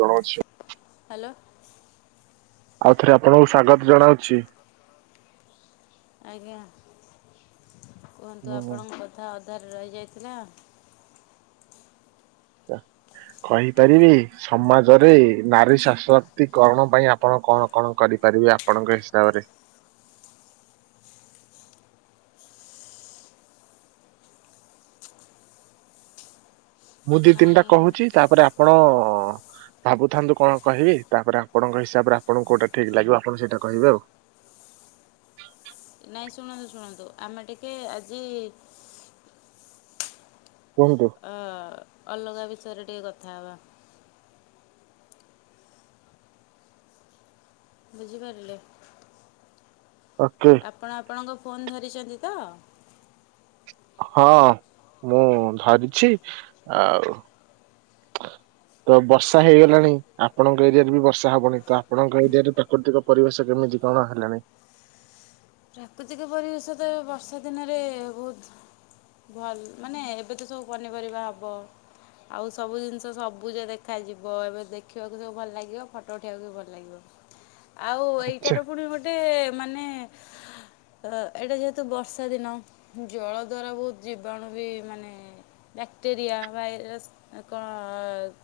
ଜଣ‌ଉଛି hello. ଆଉଥରେ ଆପଣଙ୍କୁ ସ୍ଵାଗତ ଜଣାଉଛି। ଆଜ୍ଞା କୁହନ୍ତୁ ହୁଁ। ଆପଣଙ୍କ କଥା ଅଧାରେ ରହିଯାଇଥିଲା। କହିପାରିବି ସମାଜରେ ନାରୀ ଶଶକ୍ତିକରଣ ପାଇଁ ଆପଣ କଣ କଣ କରିପାରିବେ ଆପଣଙ୍କ ହିସାବରେ ମୁଁ ଦି ତିନିଟା ନାଇଁ କୋହୁଚି ତାପରେ ଆପଣ ଭାବୁଥାନ୍ତୁ କଣ କହିବି ତାପରେ ଆପଣଙ୍କ ହିସାବରେ ଆପଣଙ୍କୁ କୋଉଟା ଠିକ୍ ଲାଗିବ ଆପଣ ସେଇଟା କହିବେ ଆଉ। ନାଇଁ ଶୁଣନ୍ତୁ ଶୁଣନ୍ତୁ ଆମେ ଟିକେ ଆଜି କୁହନ୍ତୁ। ଅ-ଅଲଗା ବିଷୟରେ ଟିକେ କଥା ହବା। ବୁଝିପାରିଲେ। ଓକେ। ଆପଣ ଆପଣଙ୍କ ଫୋନ୍ ଧରିଛନ୍ତି ତ? ହଁ ମୁଁ ଧରିଛି ଆଉ ତ ବର୍ଷା ହେଇଗଲାଣି ଆପଣଙ୍କ ଏରିଆରେ ବି ବର୍ଷା ହବଣି ତ ଆପଣଙ୍କ ଏରିଆ ରେ ପ୍ରାକୃତିକ ପରିବେଶ କେମିତି କଣ ହେଲାଣି। ପ୍ରାକୃତିକ ପରିବେଶ ତ ବର୍ଷା ଦିନରେ ବହୁତ ଭଲ ମାନେ ଏବେ ତ ସବୁ ପନିପରିବା ହବ। ଆଉ ସବୁ ଜିନିଷ ସବୁଜ ଦେଖାଯିବ ଏବେ ଦେଖିବାକୁ ସବୁ ଭଲ ଲାଗିବ ଫଟୋ ଉଠାଇବାକୁ ବି ଭଲ ଲାଗିବ। ଆଉ ଆଚ୍ଛା ଏଇଟାର ପୁଣି ଗୋଟେ ମାନେ ତ ଏଇଟା ଯେହେତୁ ବର୍ଷା ଦିନ ଜଳ ଦ୍ୱାରା ବହୁତ ଜୀବାଣୁ ବି ମାନେ ବ୍ୟାକ୍ଟେରିଆ ଭାଇରସ୍ କଣ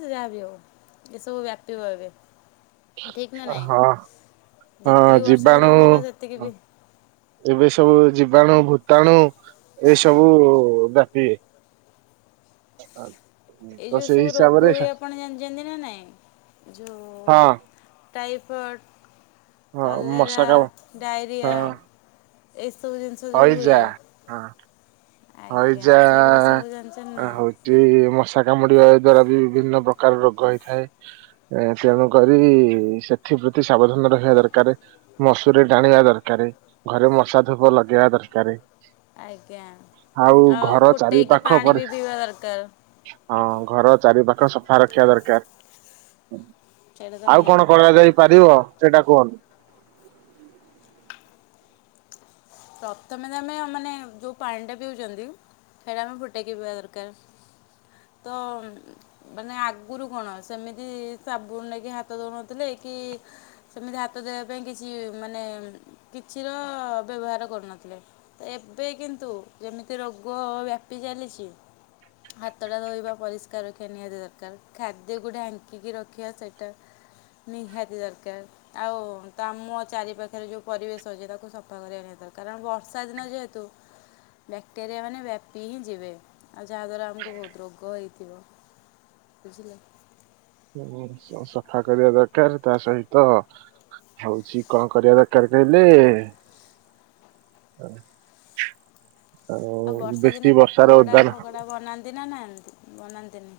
ସେ ଯାହାବି ହଉ ଏସବୁ ବ୍ୟାପିବ ଏବେ। ଠିକ୍ ନା ନାଇଁ ଯେତିକି ବର୍ଷା ଦିନ ଜିବାଣୁ ଭଲ ସେତିକି ବି ଏବେ ସବୁ ଜୀବାଣୁ ଭୂତାଣୁ ଏସବୁ ବ୍ୟାପିବେ। ଏଇ ତ ଯୋଉ ସେଇ ସବୁ ହିସାବରେ ରୋଗ ହୁଏ ଆପଣ ଜାଣିଛନ୍ତି ନା ନାଇଁ ଯୋଉ ହଁ ଟାଇଫଏଡ଼୍ ହଁ ମଶା କଲେରା କାମୁ ହଁ ଡାଇରିଆ ଏଇସବୁ ଜିନିଷ ଯୋଉ ହୁଏ ହଇଜା ହଁ ଆଜ୍ଞା ହଇଜା ସେଇଗୁଡ଼ା ସବୁ ଜାଣିଛନ୍ତି ଆ ନା ହଉ ଜେ ମଶା କାମୁଡିବା ଦ୍ଵାରା ବି ବିଭିନ୍ନ ପ୍ରକାର ରୋଗ ହେଇଥାଏ। ଏ ତେଣୁକରି ସେଥିପ୍ରତି ସାବଧାନ ରହିବା ଦରକାରେ। ମଶୁରୀ ଟଣିବା ଦରକାର ଘରେ ମଶା ଧୂପ ଲଗେଇବା ଦରକାର। ଆଜ୍ଞା ଆଉ ଘର ଚାରି ଫୁଟେଇକି ପାଖ ପାଣି ପରି ବି ପିଇବା ଦରକାର। ହଁ ଘର ଚାରି ପାଖ ସଫା ରଖିବା ଦରକାର। ସେଇଟା ତ ଆଉ କଣ ନିହାତି ଦରକାର କରାଯାଇ ପାରିବ ସେଇଟା କୁହନ୍ତୁ? ପ୍ରଥମେ ତ ଆମେ ମାନେ ଯୋଉ ପାଣି ଟା ପିଉଛନ୍ତି ସେଇଟା ଆମେ ଫୁଟେଇକି ପିଇବା ଦରକାର। ତ। ମାନେ ଆଗରୁ କଣ ସେମିତି ସାବୁନ ନେଇକି ହାତ ଦଉନଥିଲେ କି ସେମିତି ହାତ ଧୋଇବା ପାଇଁ କିଛି ମାନେ କିଛିର ବ୍ୟବହାର କରୁନଥିଲେ ତ ଏବେ କିନ୍ତୁ ଯେମିତି ରୋଗ ବ୍ୟାପି ଚାଲିଛି ହାତଟା ଧୋଇବା ପରିଷ୍କାର ରଖିବା ନିହାତି ଦରକାର ଖାଦ୍ୟକୁ ଢାଙ୍କିକି ରଖିବା ସେଟା ନିହାତି ଦରକାର। ଆଉ ତ ଆମ ଚାରି ପାଖରେ ଯୋଉ ପରିବେଶ ଅଛି ତାକୁ ସଫା କରିବା ନିହାତି ଦ କାରଣ ବର୍ଷା ଦିନ ଯେହେତୁ ବ୍ୟାକ୍ଟେରିଆ ମାନେ ବ୍ୟାପି ହିଁ ଯିବେ ଆଉ ଯାହାଦ୍ୱାରା ଆମକୁ ବହୁତ ରୋଗ ହେଇଥିବ ବୁଝିଲେ? ଘରସଫା କରିବା ଦରକାର, ତା ସହିତ ହଉଚି, କଣ କରିବା ଦରକାର କହିଲେ ହ ଆଉ ବର୍ଷା ଦିନେ ପକୋଡା ଫକୋଡା ବନାନ୍ତି ନା ନାଇଁ ବନାନ୍ତିନି?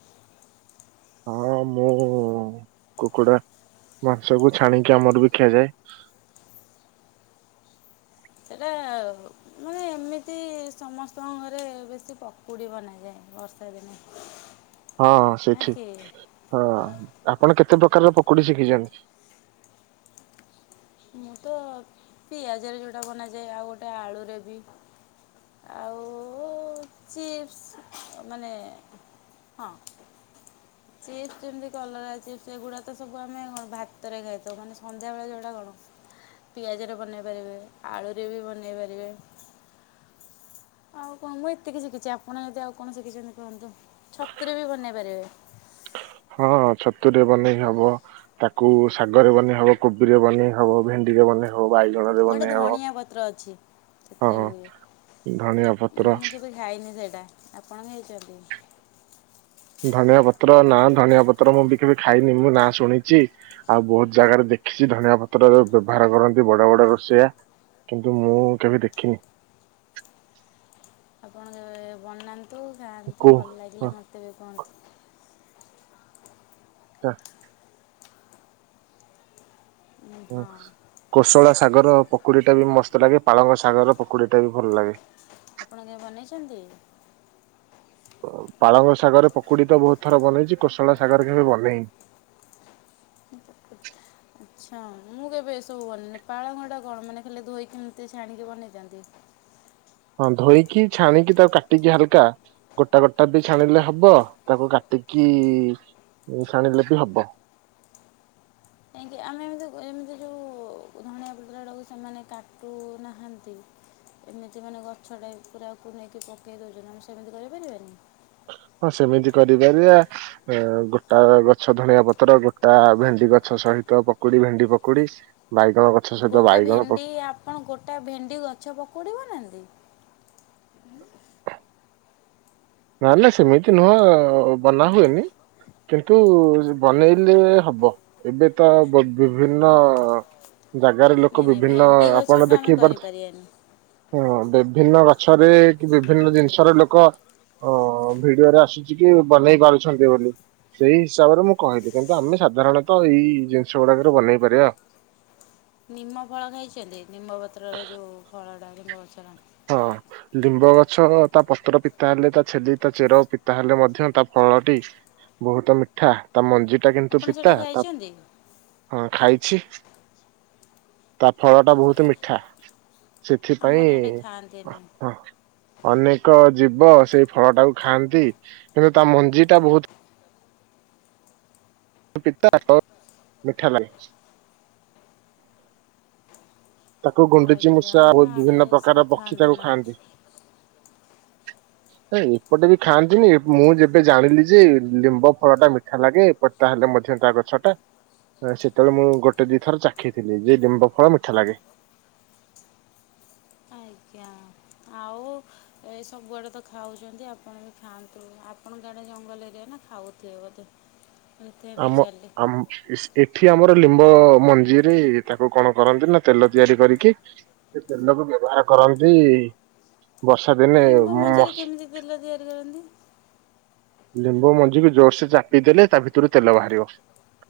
ହଁ ମୁଁ କୁକୁଡା ମାଂସକୁ, ଛାଣିକି ଆମର ବି ଖିଆଯାଏ। ସେଟା ମାନେ, ଏମିତି ସମସ୍ତଙ୍କ ଘରେ ବେଶୀ ପକୁଡ଼ି ବନାଯାଏ। ବର୍ଷାଦିନେ। ହଁ, ସେ ଠିକ, ହଁ ଆପଣ କେତେ ପ୍ରକାରର ପକୁଡି ଶିଖିଚନ୍ତି? ମୁଁ ତ, ପିଆଜରେ ଯେଉଁଟା ବନାଯାଏ, ଆଉ ଗୋଟେ ଆଳୁରେ ବି। ଆଉ ଚିପ୍ସ, ମାନେ ହଁ। ଚିପ୍ସ, ଯେମିତି କଲରା ଚିପ୍ସ, ଏଗୁଡ଼ା ତ ସବୁ ଆମେ ଭାତରେ ଖାଇଥାଉ, ମାନେ ସନ୍ଧ୍ୟାବେଳେ ଯେଉଁଟା କଣ। ପିଆଜରେ ବନେଇ ପାରିବେ, ଆଳୁରେ ବି ବନେଇ ପାରିବେ। ଆଉ କଣ, ମୁଁ ଏତିକି ଶିଖିଛି। ଆପଣ ଯଦି ଆଉ କଣ ଶିଖିଚନ୍ତି କୁହନ୍ତୁ? ଛତୁରେ ବି ବନେଇ ପାରିବ। ହଁ ଛତୁରେ ବନେଇ ହବ। ତାକୁ ଶାଗରେ ବନେଇ ହବ, କୋବିରେ ବନେଇ ହବ, ଭେଣ୍ଡିରେ ବନେ ଆଉ ବାଇଗଣରେ ଗୋଟେ ବନେଇ ହବ। ଧଣିଆ ପତ୍ର ଅଛି ସେଥିରେ ବି ହୁଏ ହଁ ଧଣିଆ ପତ୍ର ମୁଁ କେବେ ଖାଇନି ସେଇଟା ଆପଣ ଖାଇଚନ୍ତି? ଧଣିଆ ପତ୍ର ନା ଧନିଆ ପତ୍ର ମୁଁ ବିି କେବେ ଖାଇନି ମୁଁ ନାଁ ଶୁଣିଚି। ଆଉ ବହୁତ ଜାଗାରେ ଦେଖିସି ଧଣିଆ ପତ୍ରର ବ୍ୟବହାର କରନ୍ତି ବଡ ବଡ ରୋଷେଇଆ। କିନ୍ତୁ ମୁଁ କେବେ ଦେଖିନି। ଆପଣ ଯେବେ ବନାନ୍ତୁ ଖାଆନ୍ତୁ କୋ ଭଲ ଲାଗିଲେ ମତେ ବି କହନ୍ତୁ। ଟା ଉଁ, ହଁ କୋଶଳା ଶାଗର ପକୁଡିଟା ବି ମସ୍ତ ଲାଗେ ପାଳଙ୍ଗ ଶାଗର ପକୁଡିଟା ବି ଭଲ ଲାଗେ। ଆପଣ କେବେ ବନେଇଚନ୍ତି? ପ ପାଳଙ୍ଗ ଶାଗରେ ପକୁଡି ତ ବହୁତ ଥର ବନେଇଚି କୋଶଳା ଶାଗର କେବେ ବନେଇନି। ଆଛା ମୁଁ କେବେ ଏସବୁ ବନିନି ପାଳଙ୍ଗଟା କଣ ମାନେ ଖାଲି ଧୋଇକି ଏମିତି ଛାଣିକି ବନେଇଥାନ୍ତି? ହଁ ଧୋଇକି ଛାଣିକି ତାକୁ କାଟିକି ହାଲକା। ଗୋଟା ଗୋଟା ବି ଛାଣିଲେ ହବ ତାକୁ କାଟିକି ଛାଣିଲେ ବି ହବ। କାହିଁକି ଆମେ ଏମିତି ଏମିତି ଯୋଉ ଧଣିଆ ପତ୍ରଟାକୁ ସେମାନେ କାଟୁନାହାନ୍ତି ଏମିତି ମାନେ ଗଛଟାକୁ ପୁରାକୁ ନେଇକି ପକେଇ ଦଉଚନ୍ତି ଆମେ ସେମିତି କରି ପାରିବାନି? ହଁ, ସେମିତି କରିପାରିବା। ଏ ଗୋଟା ଗଛ ଧଣିଆ ପତ୍ର ଗୋଟା ଭେଣ୍ଡି ଗଛ ସହିତ ପକୁଡି ଭେଣ୍ଡି ପକୁଡି ବାଇଗଣ ଗ ଗୋଟେ ଭେଣ୍ଡି ଆପଣ ଗୋଟା ଭେଣ୍ଡି ଗଛ ପକୁଡ଼ି ବନାନ୍ତି? ନାଲେ ସେମିତି ନୁହଁ ବନା ହୁଏନି। କିନ୍ତୁ ବନେଇଲେ ହବ। ଏବେ ତ ବିଭିନ୍ନ ଜାଗାରେ ନାଇଁ ଲୋକ ନାଇଁ ବିଭିନ୍ନ ଭେଣ୍ଡି ଆପଣ ଗଛଟା ଆମେ ଦେଖେଇ ପାରୁଥିବେ କରିପାରିବାନି ହଁ ବିଭିନ୍ନ ଗଛରେ କି ବିଭିନ୍ନ ଜିନିଷରେ ଲୋକ ଅ ଭିଡିଓରେ ଆସୁଚିକି ବନେଇ ପାରୁଛନ୍ତି ବୋଲି। ସେଇ ହିସାବରେ ମୁଁ କହିଲି କିନ୍ତୁ ଆମେ ସାଧାରଣତଃ ଏଇ ଜିନିଷ ଗୁଡାକରେ ବନେଇ ପାରିବା। ନିମ ଫଳ ଖାଇଛନ୍ତି? ନିମ୍ବପତ୍ରର ଯଉ ଫଳଟା ନିମଗଛର। ହଁ। ଲିମ୍ବ ଗଛର ତା ପତ୍ର ପିତା ହେଲେ, ତା ଛେଲି, ତା ଚେର ପିତା ହେଲେ ମଧ୍ୟ ତା ଫଳଟି ବହୁତ ମିଠା‌ ତା ମଞ୍ଜିଟା କିନ୍ତୁ ଆପଣ ସେଇଟା ପିତା ତା ଖାଇଛନ୍ତି ହଁ ଖାଇଛି ତା ଫଳଟା ବହୁତ ମିଠା‌। ସେଥି ପାଇଁ ଖାନ୍ତିିନି। ହଁ ଅନେକ ଜୀବ ସେଇ ଫଳଟାକୁ ଖାଆନ୍ତି କିନ୍ତୁ ତା ମଞ୍ଜିଟା ବହୁତ ପିତାତ ମିଠା ଲାଗେ ଚ୍। ତାକୁ ଗୁଣ୍ଡୁଚି ଆଜ୍ଞା ମୂଷା ଆମ ବହୁତ୍ ଆଡ଼େ ବିଭିନ୍ନ ପ୍ରକାର ସବୁ ପକ୍ଷୀ ତାକୁ ନା ଖାଆନ୍ତି। ଏ ଏପଟେ ବି ଖାଆନ୍ତିନି ମୁଁ ଯେବେ ଜାଣିଲି ଯେ ଲିମ୍ବ ଫଳ ଟା ମିଠା ଲାଗେ ଏପ୍ ତାହେଲେ ମଧ୍ୟ ତା ଗଛ ଟା ସେତେବେଳେ ମୁଁ ଗୋଟେ ଦିଇଥର ଚାଖି ଥିଲି ଯେ ଲିମ୍ବ ଫଳ ମିଠା ଲାଗେ। ଆଜ୍ଞା ଆଉ ଏଇ ସବୁଆଡ଼େ ତ ଖାଉଛନ୍ତି ଆପଣ ବି ଖାଆନ୍ତୁ ଆପଣଙ୍କ ଆଡ଼େ ଜଙ୍ଗଲ ଏରିଆ ନା ଖାଉଥିବେ ବୋଧେ? ସେଥିପାଇଁ ଆମ ପଚାରିଲି ଆମ ଇସ ଏଠି ଆମର ଲିମ୍ବ ମଞ୍ଜିରେ ତାକୁ କଣ କରନ୍ତି ନା ତେଲ ତିଆରି କରିକି ସେ ତେଲକୁ ବ୍ୟବହାର କରନ୍ତି ବର୍ଷା ଦିନେ ଲିମ୍ବ ମଞ୍ଜିରେ ମସ କେମିତି ତେଲ ତିଆରି କରନ୍ତି ଲିମ୍ବ ମଞ୍ଜି କୁ ଜୋରସେ ଚାପି ଦେଲେ ତା ଭିତରୁ ତେଲ ବାହାରିବ।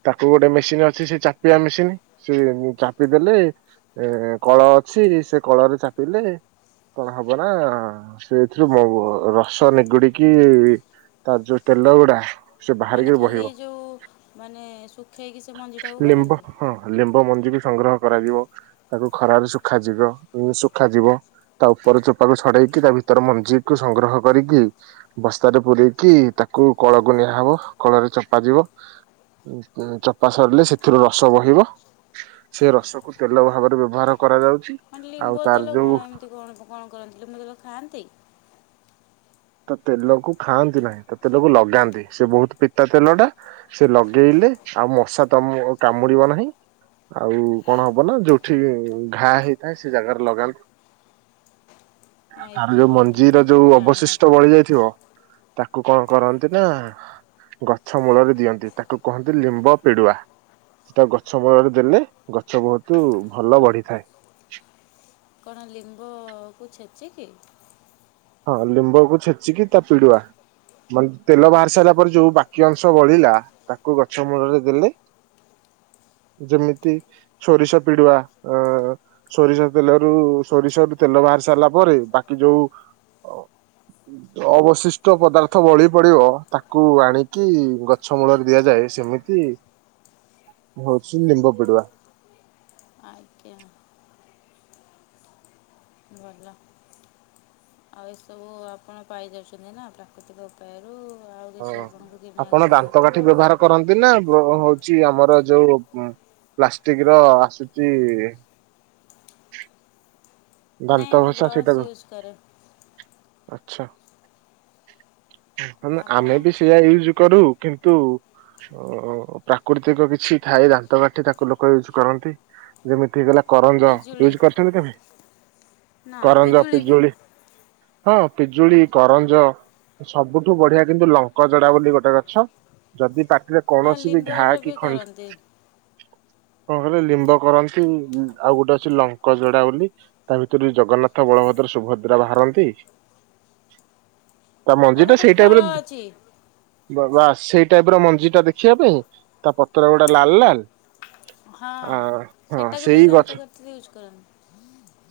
ତାକୁ ଗୋଟେ ମେସିନ୍ ଅଛି ସେ ଚାପିବା ମେସିନ ସେ ଚାପିଦେଲେ ଏ-ଏ କଳ ଅଛି ସେ କଳରେ ଚାପିଲେ କଣ ହବ ନା-ଆ-ଆ ସେଥିରୁ ମହୁ ରସ ନିଗୁଡିକି ତା ଯୁ ତେଲଗୁଡ଼ା ମାନେ ଖାଲି ଯେଉଁ-ଉ ମାନେ ଶୁଖେଇକି ସେ ମଞ୍ଜିଟାକୁ ଲିମ୍ବ କରନ୍ତି? ହଁ ଲିମ୍ବ ମଞ୍ଜି ବି ସଂଗ୍ରହ କରାଯିବ ତାକୁ ଖରାରେ ଶୁଖାଯିବ ପୁ ଶୁଖାଯିବ। ତା ଉପର ଚୋପାକୁ ଛଡେଇକି ତା ଭିତର ମଞ୍ଜିକୁୁ ସଂଗ୍ରହ କରିକି ବସ୍ତାରେ ପୁରେଇକି ତାକୁ କଳକୁ ନିଆହବ କଳରେ ଚପାଯିବ। ଉ-ଉ ଚପା ସାରିଲେ ସେଥିରୁ ରସ ବହିବ। ସେ ରସ କୁ ତେଲ ଭାବରେ ବ୍ୟବହାର କରାଯାଉଛି। ମାନେ ଆଉ ଲିମ୍ବ ତାର ତେଲ ଯୋଉ କଣ ଏମିତି କଣ କଣ କରନ୍ତି ଲିମ୍ବ ତେଲ ଖାଆନ୍ତି? ତା ତେଲକୁ ଖାଆନ୍ତି ନାହିଁ ତା ତେଲକୁ ଲଗାନ୍ତି ସେ ବହୁତ ପିତା ତେଲ ଟା। ସେ ଲଗେଇଲେ ଆଉ ମଶା ତମ-ଅ-ଅ କାମୁଡିବ ନାହିଁ। ଆଉ କଣ ହବ ନା ଯୋଉଠି ଘା ହେଇଥାଏ ସେ ଜାଗାରେ ଲଗାନ୍ ତାର ଆଜ୍ଞା ଯୋଉ ଆଜ୍ଞା ମୁଁ ମଞ୍ଜିର ଏସବୁ ଯୋଉ ଅବଶିଷ୍ ଜାଣିନଥିଲି ଟ ଥିବ ତାକୁ କଣ କରନ୍ତି ନା ଗଛ ମୂଳରେ ଦିଅନ୍ତି ତାକୁ କୁହନ୍ତି ଲିମ୍ବ ପିଡୁଆ। ସେଟା ଗଛ ମୂଳରେ ଦେଲେ ଗଛ ବହୁତ ଭଲ ବଢିଥାଏ। କଣ ଲିମ୍ବ-ଅ-ଅ-ଅକୁ ଛେଚି କିି? ହଁ ଲିମ୍ବକୁୁ ଛେଚିକି ତା ପିଡୁଆ। ମାନେ ତେଲ ବାହାରି ସାରିଲା ପରେ ଯୋଉ ବାକି ଅଂଶ ବଳିଲା ତାକୁ ଗଛ ମୂଳରେ ଦେଲେ ଯେମିତି ସୋରିଷ ପିଡୁଆ ଅ-ଅ-ଅ-ଅ--୍ ସୋରିଷ ତେଲରୁ-ଉ-ଉ-ଉ ସୋରିଷ ରୁ ତେଲ ବାହାରି ସାରିଲା ପରେ ବାକି ଯୋଉ ଓ ଅବଶିଷ୍ଟ ପଦାର୍ଥ ବଳି ପଡିବ ତାକୁ ଆଣିକି ଗଛ ଛ ମୂଳରେ ଦିଆଯାଏ ସେମିତି ହଉଛି ନିମ୍ବ ପିଡୁଆ। ଆଜ୍ଞା। ଭଲ। ଆଉ ଏସବୁ-ଉ-ଉ ଆପଣ ପାଇଯାଉଛନ୍ତି ନା ପ୍ରାକୃତିକ ଉପାୟରୁ ଆଉ ହଁ। କିଛି ଆପଣଙ୍କୁ ଆପଣ କିଣିବାକୁ ଦାନ୍ତ କାଠି ପଡୁନଥିବ। ବ୍ୟବହାର କରନ୍ତି ନା ବ ହଉଛି ଆମର ଯୋଉ ଉ ପ୍ଲାଷ୍ଟିକ ର ଆସୁଛି-ଇ-ଇ-ଇ ନାଇଁ ଦାନ୍ତ ମୁଁ ଘଷା ବ୍ରସ୍ ସେଇଟାକୁ ୟୁଜ୍ କରେ ଆଛା ଆମେ ଆପଣ ଆମେ ବି ସେୟା ୟୁଜୁ କରୁ କିନ୍ତୁ ଓ-ଓ-ଓ ପ୍ରାକୃତିକ କିଛି ଥାଏ ଦାନ୍ତ କାଠି ତାକୁ ଲୋକ ୟୁଜ କରନ୍ତି ଯେମିତି ହେଇଗଲା କରଞ୍ଜ ପିଜୁଳି ୟୁଜ୍ କରିଛନ୍ତି କେବେ? ନା କରଞ୍ଜ ବି ପିଜୁଳି ହଁ ପିଜୁଳି, କରଞ୍ଜ ସବୁଠୁ ବଢିଆ କିନ୍ତୁ ଲଙ୍କ ଜଡା ବୋଲି ଗୋଟେ ଗଛ ଯଦି ପାଟିରେ ଆଉ କୌଣସି ବି ଘା ଲିମ୍ବର କି କରନ୍ତି ଖଣ୍ଡ କଣ କହିଲେ ଲିମ୍ବ କରନ୍ତି ଆଉ ଗୋଟେ ଅଛି ଲଙ୍କ ଯୋଡ଼ା ବୋଲି। ତା ଭିତରୁ ଜଗନ୍ନାଥ ବଳଭଦ୍ର ସୁଭଦ୍ରା ବାହାରନ୍ତି। ତା ଆଉ ମଞ୍ଜି ଟା ଗୋଟେ ସେଇ ଫଳ ଟାଇପ୍ ର ଅଛି ବାବା ସେଇ ଟାଇପ୍ ର ମଞ୍ଜି ଟା ଦେଖିବା ପାଇଁ ତା ପତ୍ର ଗୁଡ଼ା ଲାଲ୍ ଲାଲ୍। ହଁ ସେଟାକୁ ସେଇ ବି ଗଛ ଦାନ୍ତକାଠି ରେ ୟୁଜ କର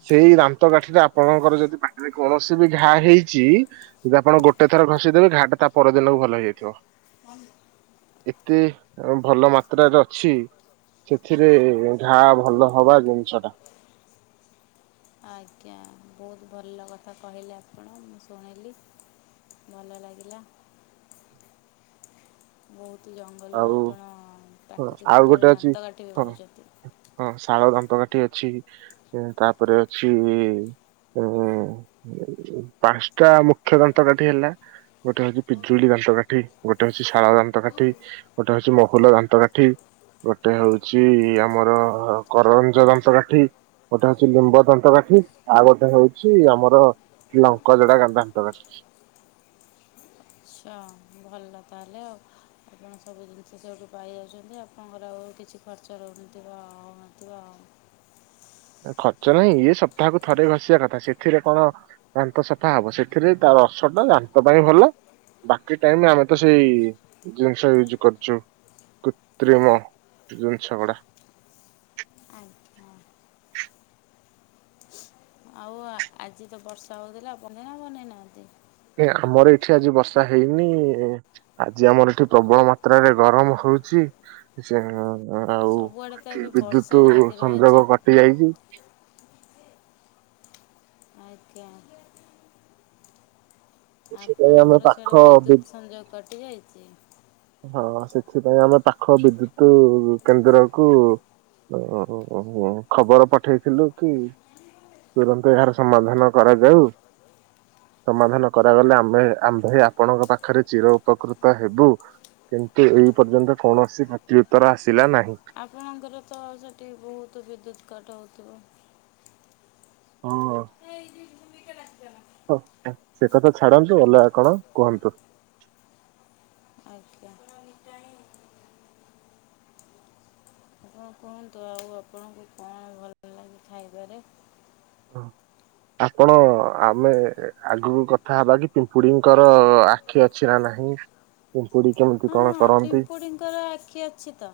ସେଇ ଦାନ୍ତକାଠି ଟା ଆପଣଙ୍କର ଯଦି ପାଟିରେ କୌଣସି ବି ଘା ହେଇଚି। ଯଦି ଆପଣ ଗୋଟେ ଥର ଘଷିଦେବେ ଘା ଟା ତା ପର ଦିନ କୁ ଭଲ ହେଇଯାଇଥିବ। ହନ୍ ଏତେ ଭଲ ମାତ୍ରାରେ ଅଛି ସେଥିରେ-ଏ-ଏ ଘା ଭଲ ହବା ଜିନିଷ ଟା। ଆଜ୍ଞା ବହୁତ୍ ଭଲ କଥା କହିଲେ ଆପଣ ମୁଁ ଶୁଣିଲି। ଭଲ ଲାଗିଲା। ବହୁତ୍ ଜଙ୍ଗଲ ରୁ ଆଉ ଆପଣ ହଁ, ପ୍ରାକୃତିକ ଆଉ ଉପାୟରେ ଗୋଟେ ଅଛି ଦାନ୍ତକାଠି ବି ହଁ ପାଉଚନ୍ତି। ହଁ ଶାଳ ଦାନ୍ତକାଠି ଅଛି। ତା ପରେ ଅଛି ପାଞ୍ଚଟା ମୁଖ୍ୟ ଦାନ୍ତକାଠି ହେଲା। ଗୋଟେ ହଉଚି ପିଜୁଳି ଦାନ୍ତକାଠି ଗୋଟେ ହଉଚି ଶାଳ ଦାନ୍ତକାଠି। ଗୋଟେ ହଉଚି ମହୁଲ ଦାନ୍ତକାଠି। ଗୋଟେ ହଉଚି ଆମର କରଞ୍ଜ ଦାନ୍ତକାଠି। ଗୋଟେ ହଉଛି ଲିମ୍ବ ଦନ୍ତକାଠି ଆଉ ଗୋଟେ ହଉଚି ଆମର ଲଙ୍କଜଡ଼ା ଦାନ୍ତକାଠି। ଅ ଭଲ ତାହେଲେ ଆଉ। ଆପଣ ସବୁ ଜିନିଷ ସେଇଠୁ ପାଇଯାଉଛନ୍ତି। ଆପଣଙ୍କର ଆଉ କିଛି ଖର୍ଚ୍ଚ ରହୁନଥିବ ହଉନଥିବ। ଖର୍ଚ୍ଚ ନାହିଁ ଇଏ ସପ୍ତାହ କୁ ଥରେ ଘଷିବା କଥା, ସେଥିରେ କଣ ଦାନ୍ତ ସଫା ହବ। ସେଥିରେ ତାବରସ ଟା ଦାନ୍ତ ପାଇଁ ଭଲ। ବାକି ଟାଇମ୍ ଆମେ ତ ସେଇ ଜିନିଷ ୟୁଜ୍ କରୁଚୁ। କୃତ୍ରିମ ଜିନିଷ ଗୁଡ଼ା। ଆଜ୍ଞା। ଆଉ ଆଜି ତ ବର୍ଷା ହଉଥିଲା। ବନେଇ ନା ବନେଇ ନାହାନ୍ତି? ଏ ଆମର ଏଠି ଆଜି ବର୍ଷା ହେଇନି। ଆଜି ଆମର ଏଠି ପ୍ରବଳ ମାତ୍ରାରେ ଗରମ୍ ହଉଚି। ସେ ଆଉ ସବୁଆଡ଼େ ତ ଏଠି ଏବେ ବର୍ଷା ବିଦ୍ୟୁତୁ ଲାଗି ରହିଛି ସଂଯୋଗ କଟି ଯାଇଚି। ଆଜ୍ଞା। ସେଥିପାଇଁ ଆମେ ଆପଣଙ୍କର ସେଆଡ଼େ ପାଖ ବି ବିଦ୍ୟୁତ୍ ସଂଯୋଗ କଟିଯାଇଚି? ହଁ। ସେଥିପାଇଁ ଆମେ ପାଖ ବିଦ୍ୟୁତୁ କେନ୍ଦ୍ରକୁ [unintelligible] ଖବର ପଠେଇଥିଲୁ କି ତୁରନ୍ତ ଏହାର ସମାଧାନ କରାଯାଉ। ସମାଧାନ କରାଗଲେ ଆମେ ଆମ୍ଭେ ଆପଣଙ୍କ ପାଖରେ ଚିର ଉପକୃତ ହେବୁ। କିନ୍ତୁ ଏଇ ପର୍ଯ୍ୟନ୍ତ କୌଣସି ପ୍ରତି ଉତ୍ତର ଆସିଲା ନାହିଁ। ଆପଣଙ୍କର ତ ସେଠି ବହୁତ୍ ବିଦ୍ୟୁତ୍ କଟ୍ ହୋଉଥିବ? ହଁ। [unintelligible] ସେ କଥା ଛାଡନ୍ତୁ ଅଲଗା କଣ କୁହନ୍ତୁ। ଆଜ୍ଞା। ଆପଣ କୁହନ୍ତୁ ଆଉ ଆପଣଙ୍କୁ କଣ ଭଲଲାଗେ ଖାଇବାରେ? ହଁ। ଆପଣ ଆମେ ଆଗକୁ କଥା ହେବା କି ପିମ୍ପୁଡିଙ୍କର ଆଖି ଅଛି ନା ନାହିଁ? ପିମ୍ପୁଡ଼ି କେମିତି ହଁ କଣ ହଁ କରନ୍ତି ପିମ୍ପୁଡ଼ିଙ୍କର ଆଖି ଅଛି ତ।